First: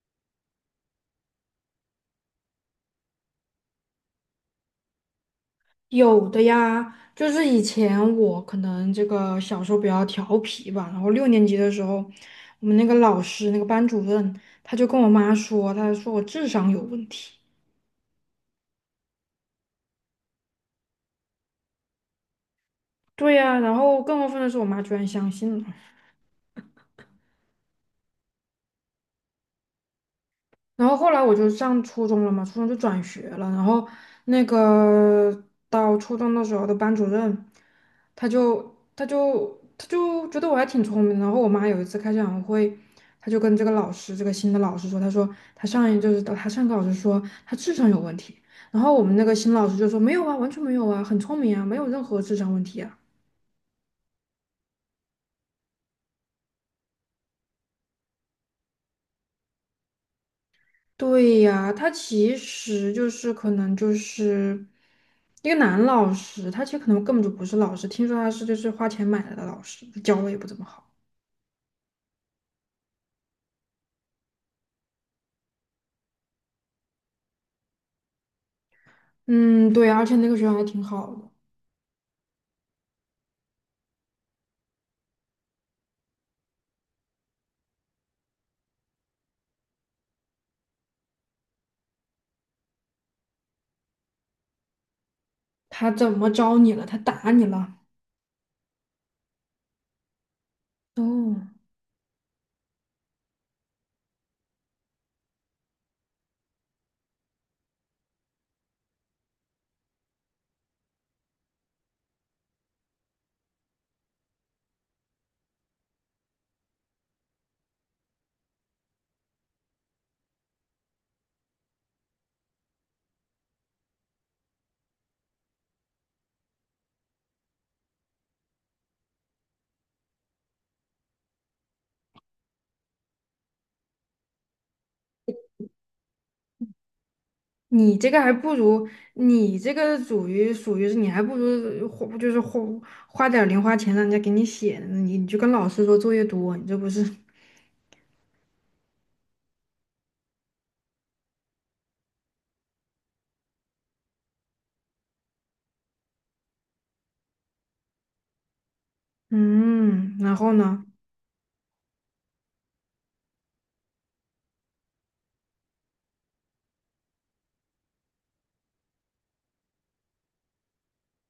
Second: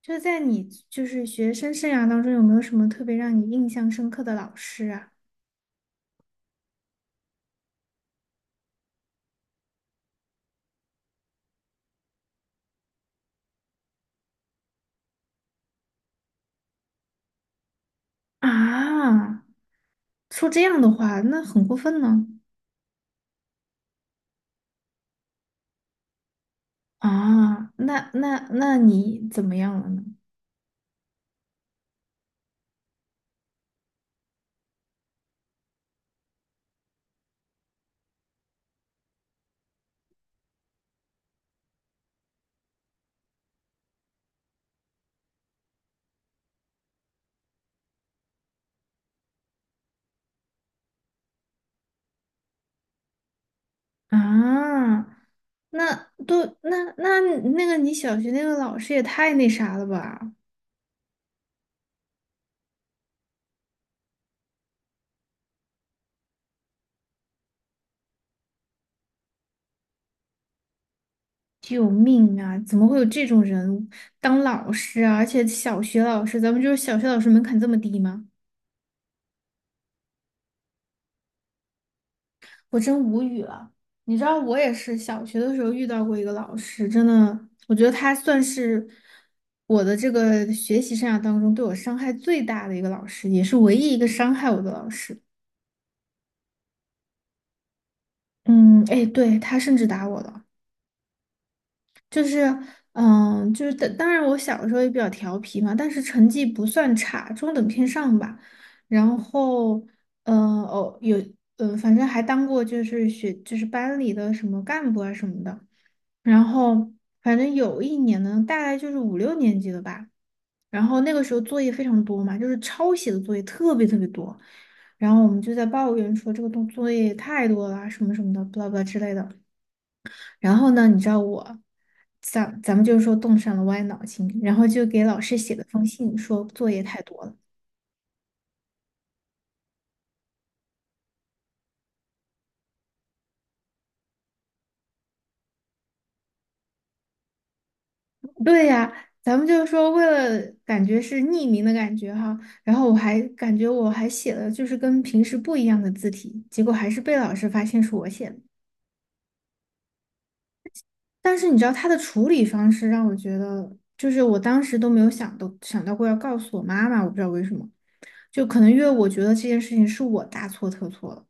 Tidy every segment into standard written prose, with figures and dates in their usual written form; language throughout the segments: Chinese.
就在你就是学生生涯当中，有没有什么特别让你印象深刻的老师啊？有的呀，就是以前我可能这个小时候比较调皮吧，然后六年级的时候，我们那个老师那个班主任他就跟我妈说，他说我智商有问题。啊，说这样的话，那很过分呢。对呀，然后更过分的是，我妈居然相信了。啊，那你怎么样了呢？然后后来我就上初中了嘛，初中就转学了。然后那个到初中的时候的班主任，他就觉得我还挺聪明的。然后我妈有一次开家长会，他就跟这个老师，这个新的老师说，他说他上一就是他上课老师说他智商有问题。然后我们那个新老师就说没有啊，完全没有啊，很聪明啊，没有任何智商问题啊。啊，那那个你小学那个老师也太那啥了吧！对呀，他其实就是可能就是一个男老师，他其实可能根本就不是老师，听说他是就是花钱买来的老师，教的也不怎么好。救命啊！怎么会有这种人当老师啊？而且小学老师，咱们就是小学老师门槛这么低吗？嗯，对啊，而且那个学校还挺好的。我真无语了。你知道，我也是小学的时候遇到过一个老师，真的，我觉得他算是我的这个学习生涯当中对我伤害最大的一个老师，也是唯一一个伤害我的老师。他怎么招你了？他打你了？嗯，哎，对，他甚至打我了，哦，就是，就是当然我小的时候也比较调皮嘛，但是成绩不算差，中等偏上吧。然后，哦，有，反正还当过就是就是班里的什么干部啊什么的。然后反正有一年呢，大概就是五六年级了吧。然后那个时候作业非常多嘛，就是抄写的作业特别特别多。然后我们就在抱怨说这个东作业太多了啊什么什么的，不啦不啦之类的。然后呢，你知道我，咱们就是说动上了歪脑筋，然后就给老师写了封信，说作业太多了。你这个还不如你这个属于是你还不如花点儿零花钱让人家给你写呢，你就跟老师说作业多，你这不是 对呀，咱们就是说，为了感觉是匿名的感觉哈，然后我还感觉我还写了就是跟平时不一样的字体，结果还是被老师发现是我写的。嗯，然后呢？但是你知道他的处理方式让我觉得，就是我当时都没有想到过要告诉我妈妈，我不知道为什么，就可能因为我觉得这件事情是我大错特错了。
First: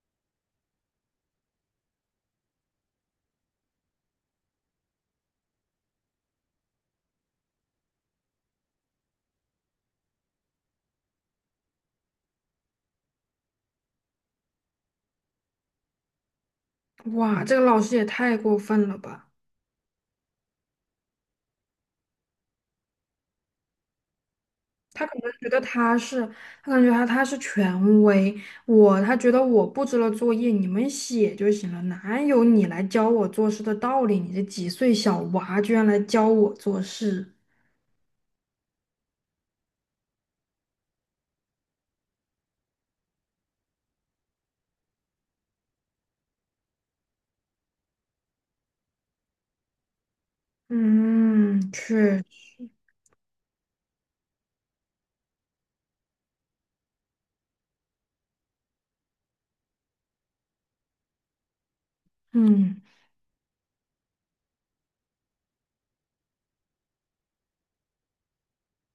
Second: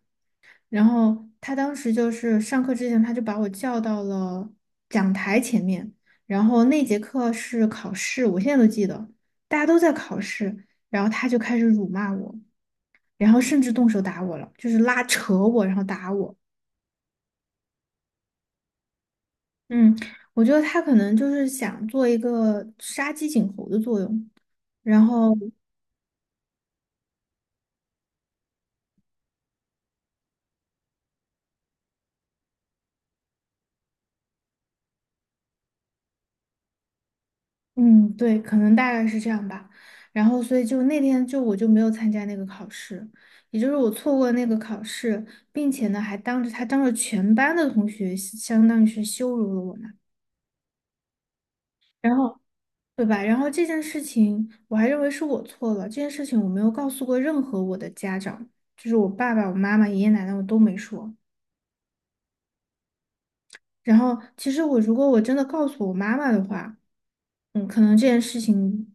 然后他当时就是上课之前，他就把我叫到了讲台前面。然后那节课是考试，我现在都记得，大家都在考试，然后他就开始辱骂我，然后甚至动手打我了，就是拉扯我，然后打我。哇，这个老师也太过分了吧！嗯，我觉得他可能就是想做一个杀鸡儆猴的作用。然他可能后觉得他是，他感觉他是权威，他觉得我布置了作业，你们写就行了，哪有你来教我做事的道理？你这几岁小娃居然来教我做事，嗯，对，可能大概是这样吧。然后，所以就那天就我就没有参加那个考试，也就是我错过了那个考试，并且呢还当着他当着全班的同学，相当于是羞辱了我嘛。嗯，然确，后，对吧？然后这件事情我还认为是我错了，这件事情我没有告诉过任何我的家长，就是我爸爸、我妈妈、爷爷奶奶我都没说。嗯然后，其实如果我真的告诉我妈妈的话。嗯，可能这件事情，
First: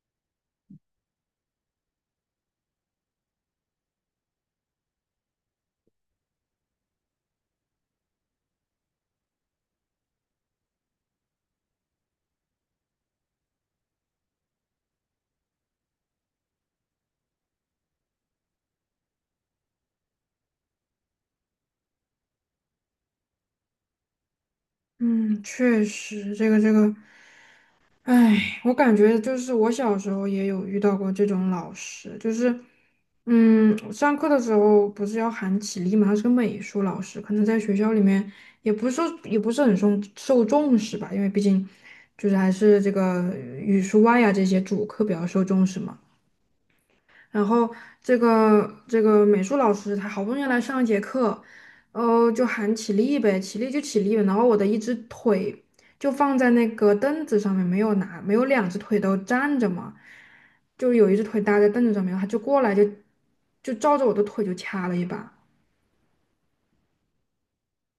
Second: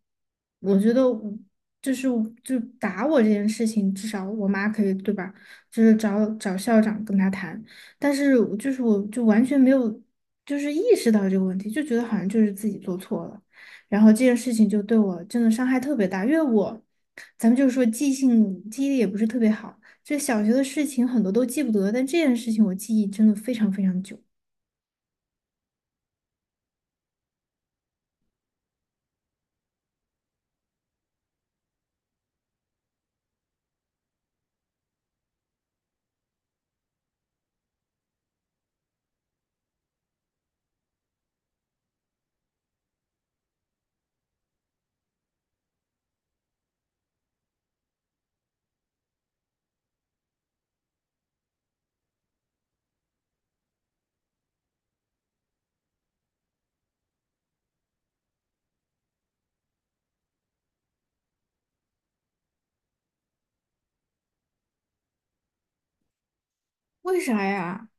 我觉得我就是就打我这件事情，至少我妈可以，对吧？就是找找校长跟他谈，但是我就完全没有就是意识到这个问题，就觉得好像就是自己做错了，然后这件事情就对我真的伤害特别大，因为我咱们就是说记忆力也不是特别好，就小学的事情很多都记不得，但这件事情我记忆真的非常非常久，嗯，确实，这个这个。唉，我感觉就是我小时候也有遇到过这种老师，就是，上课的时候不是要喊起立嘛，他是个美术老师，可能在学校里面也不是说也不是很受重视吧，因为毕竟就是还是这个语数外啊这些主课比较受重视嘛。然后这个美术老师他好不容易来上一节课，就喊起立呗，起立就起立呗。然后我的一只腿就放在那个凳子上面，没有拿，没有两只腿都站着嘛，就有一只腿搭在凳子上面，他就过来就照着我的腿就掐了一把，为啥呀？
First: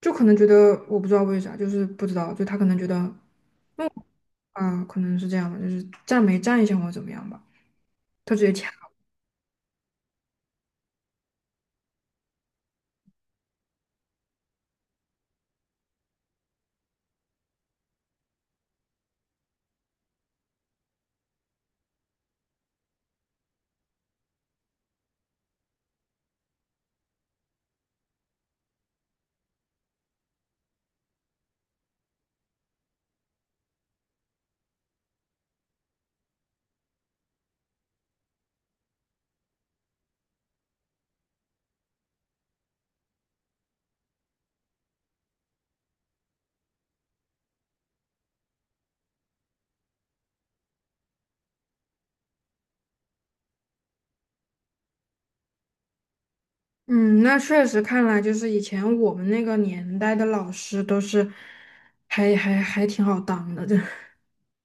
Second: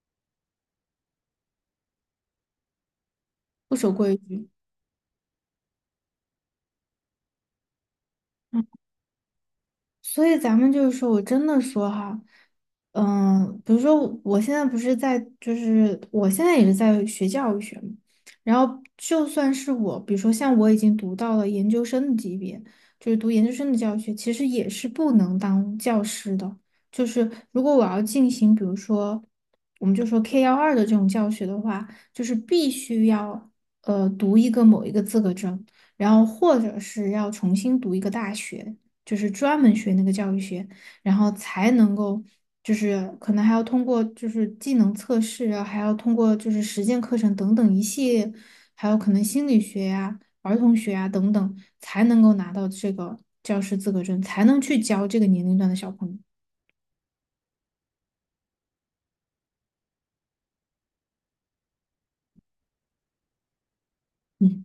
就可能觉得我不知道为啥，就是不知道，就他可能觉得不守规矩。啊，可能是这样吧，就是站没站一下或者怎么样吧，他直接掐。所以咱们就是说，我真的说哈，比如说我现在不是在，就是我现在也是在学教育学嘛，然后就算是我，比如说像我已经读到了研究生的级别，就是读研究生的教育学，其实也是不能当教师的。就是如果我要进行，比如说我们就说 K12的这种教学的话，就是必须要读某一个资格证，然后或者是要重新读一个大学。就是专门学那个教育学，然后才能够，就是可能还要通过就是技能测试啊，还要通过就是实践课程等等一系列，还有可能心理学呀、儿童学呀等等，才能够拿到这个教师资格证，才能去教这个年龄段的小朋友。嗯，那确实看来就是以前我们那个年代的老师都是还挺好当的，这 嗯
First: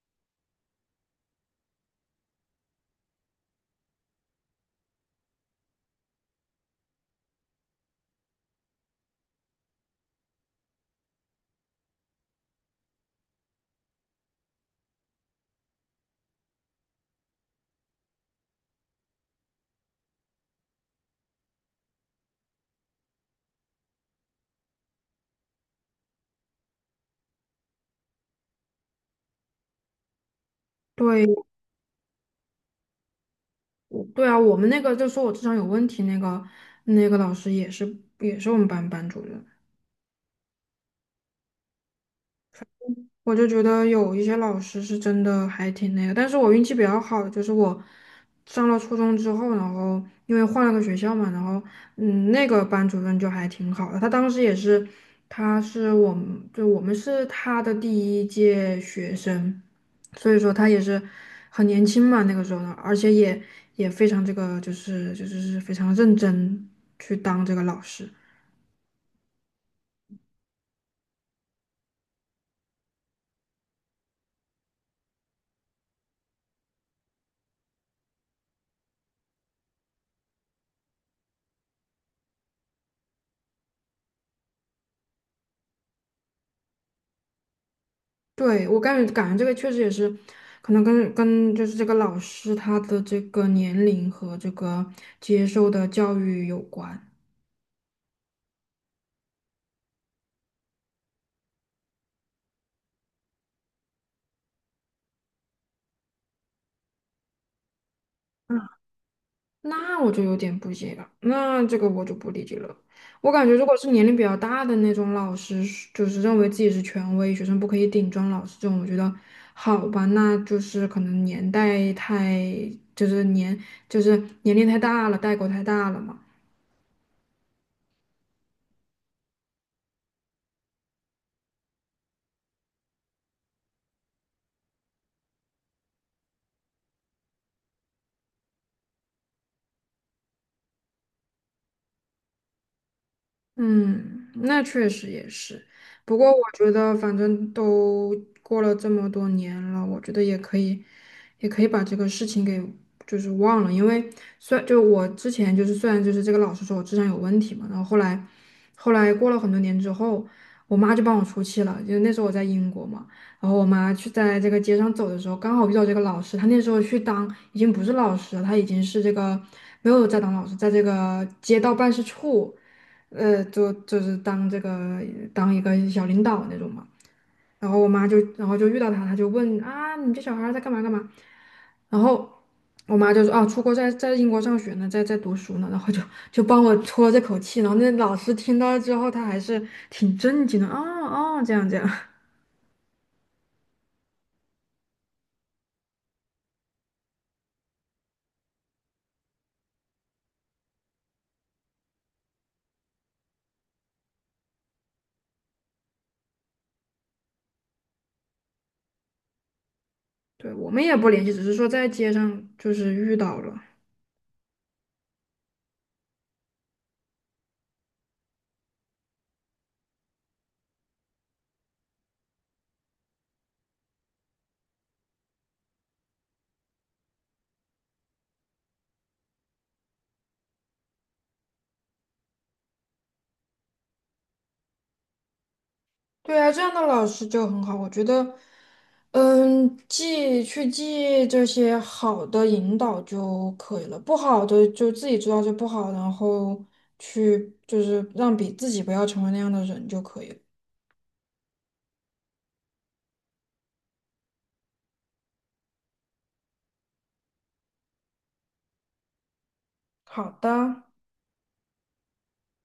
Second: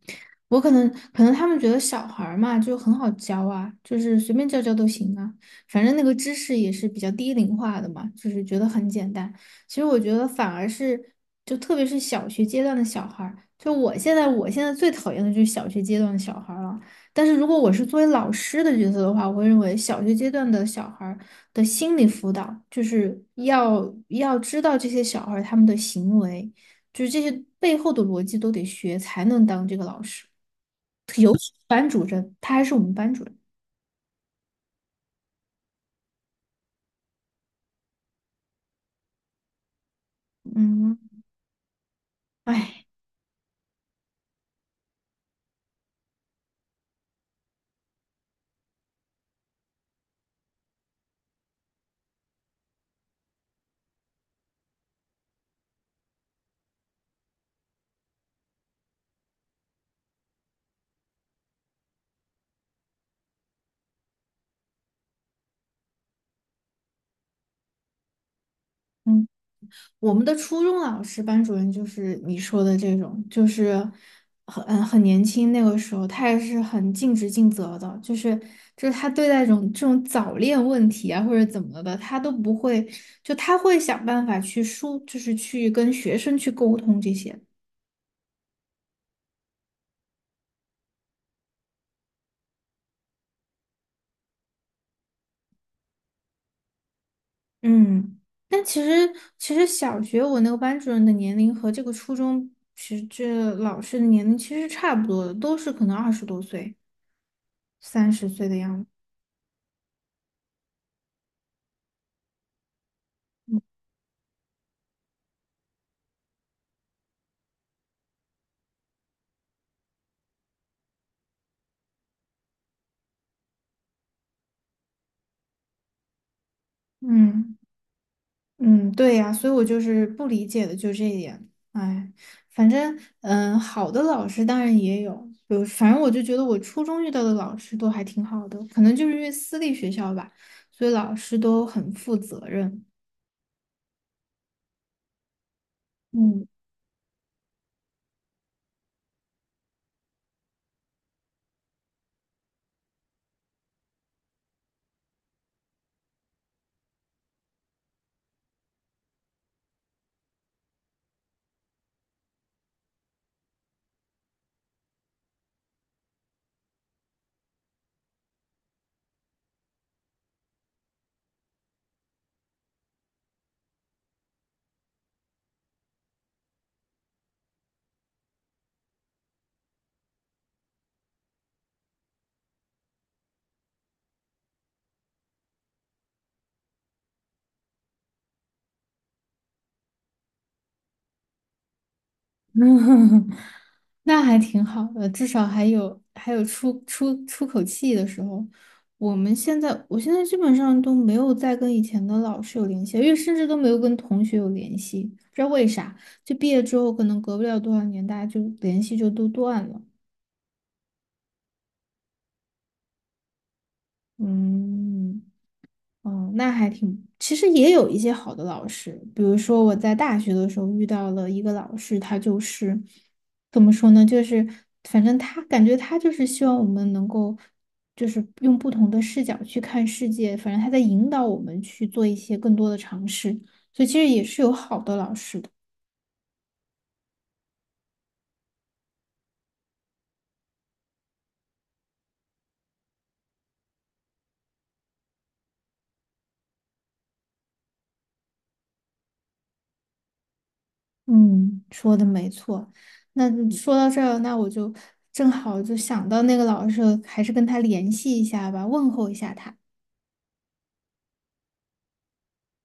我可能可能他们觉得小孩儿嘛就很好教啊，就是随便教教都行啊，反正那个知识也是比较低龄化的嘛，就是觉得很简单。其实我觉得反而是就特别是小学阶段的小孩儿，就我现在最讨厌的就是小学阶段的小孩儿了。但是如果我是作为老师的角色的话，我会认为小学阶段的小孩儿的心理辅导就是要知道这些小孩儿他们的行为。就是这些背后的逻辑都得学，才能当这个老师。对，班主任，他还是我们班主任。我对啊，我们那个就说我智商有问题那个老师也是我们班班主任。嗯，哎，我就觉得有一些老师是真的还挺那个，但是我运气比较好的就是我上了初中之后，然后因为换了个学校嘛，然后那个班主任就还挺好的，他当时也是，他是我们，就我们是他的第一届学生，所以说他也是很年轻嘛，那个时候呢，而且也非常这个就是是非常认真去当这个老师。嗯，我们的初中老师班主任就是你说的这种，就是很很年轻那个时候，他也是很尽职尽责的，就是就是他对待这种这种早恋问题啊或者怎么的，他都不会，就他会想办法就是去跟学生去沟通这些。对，我感觉这个确实也是，可能跟就是这个老师他的这个年龄和这个接受的教育有关。嗯，但其实小学我那个班主任的年龄和这个初中其实这老师的年龄其实差不多的，都是可能20多岁、30岁的嗯，样子。那我就有点不解了，那这个我就不理解了。我感觉如果是年龄比较大的那种老师，就是认为自己是权威，学生不可以顶撞老师这种，我觉得好吧，那就是可能年代太，就是年就是年龄太大了，代沟太大了嘛。嗯嗯，对呀，所以我就是不理解的就这一点。哎，反正好的老师当然也有，比如反正我就觉得我初中遇到的老师都还挺好的，可能就是因为私立学校吧，所以老师都很负责任。嗯，那确实也是。不过我嗯。觉得，反正都过了这么多年了，我觉得也可以，也可以把这个事情给就是忘了。因为虽然就是这个老师说我智商有问题嘛，然后后来过了很多年之后，我妈就帮我出气了。就那时候我在英国嘛，然后我妈去在这个街上走的时候，刚好遇到这个老师。她那时候去当已经不是老师了，她已经是这个没有在当老师，在这个街道办事处。就是当这个当一个小领导那种嘛。然后我妈就，然后就遇到他，他就问啊，你这小孩儿在干嘛干嘛？然后我妈就说啊，出国在英国上学呢，在读书呢。然后就帮我出了这口气。然后那老师听到之后，他还是挺震惊的。啊哦，这样这样，那还挺好的，至少还有出口气的时候。我现在基本上都没有再跟以前的老师有联系，因为甚至都没有跟同学有联系，不知道为啥。就毕业之后，可能隔不了多少年，大家就联系就都断了。对，我们也不联系，只是说在街上就是遇到了。嗯。哦，那还挺，其实也有一些好的老师，比如说我在大学的时候遇到了一个老师，他就是怎么说呢，就是反正他感觉他就是希望我们能够，就是用不同的视角去看世界，反正他在引导我们去做一些更多的尝试，所以其实也是有好的老师的。对啊，这样的老师就很好，我觉得，记这些好的引导就可以了，不好的就自己知道就不好，然后去就是让比自己不要成为那样的人就可以了。嗯，说的没错。那说到这儿，那我就正好就想到那个老师了还是跟他联系一下吧，问候一下他。好的。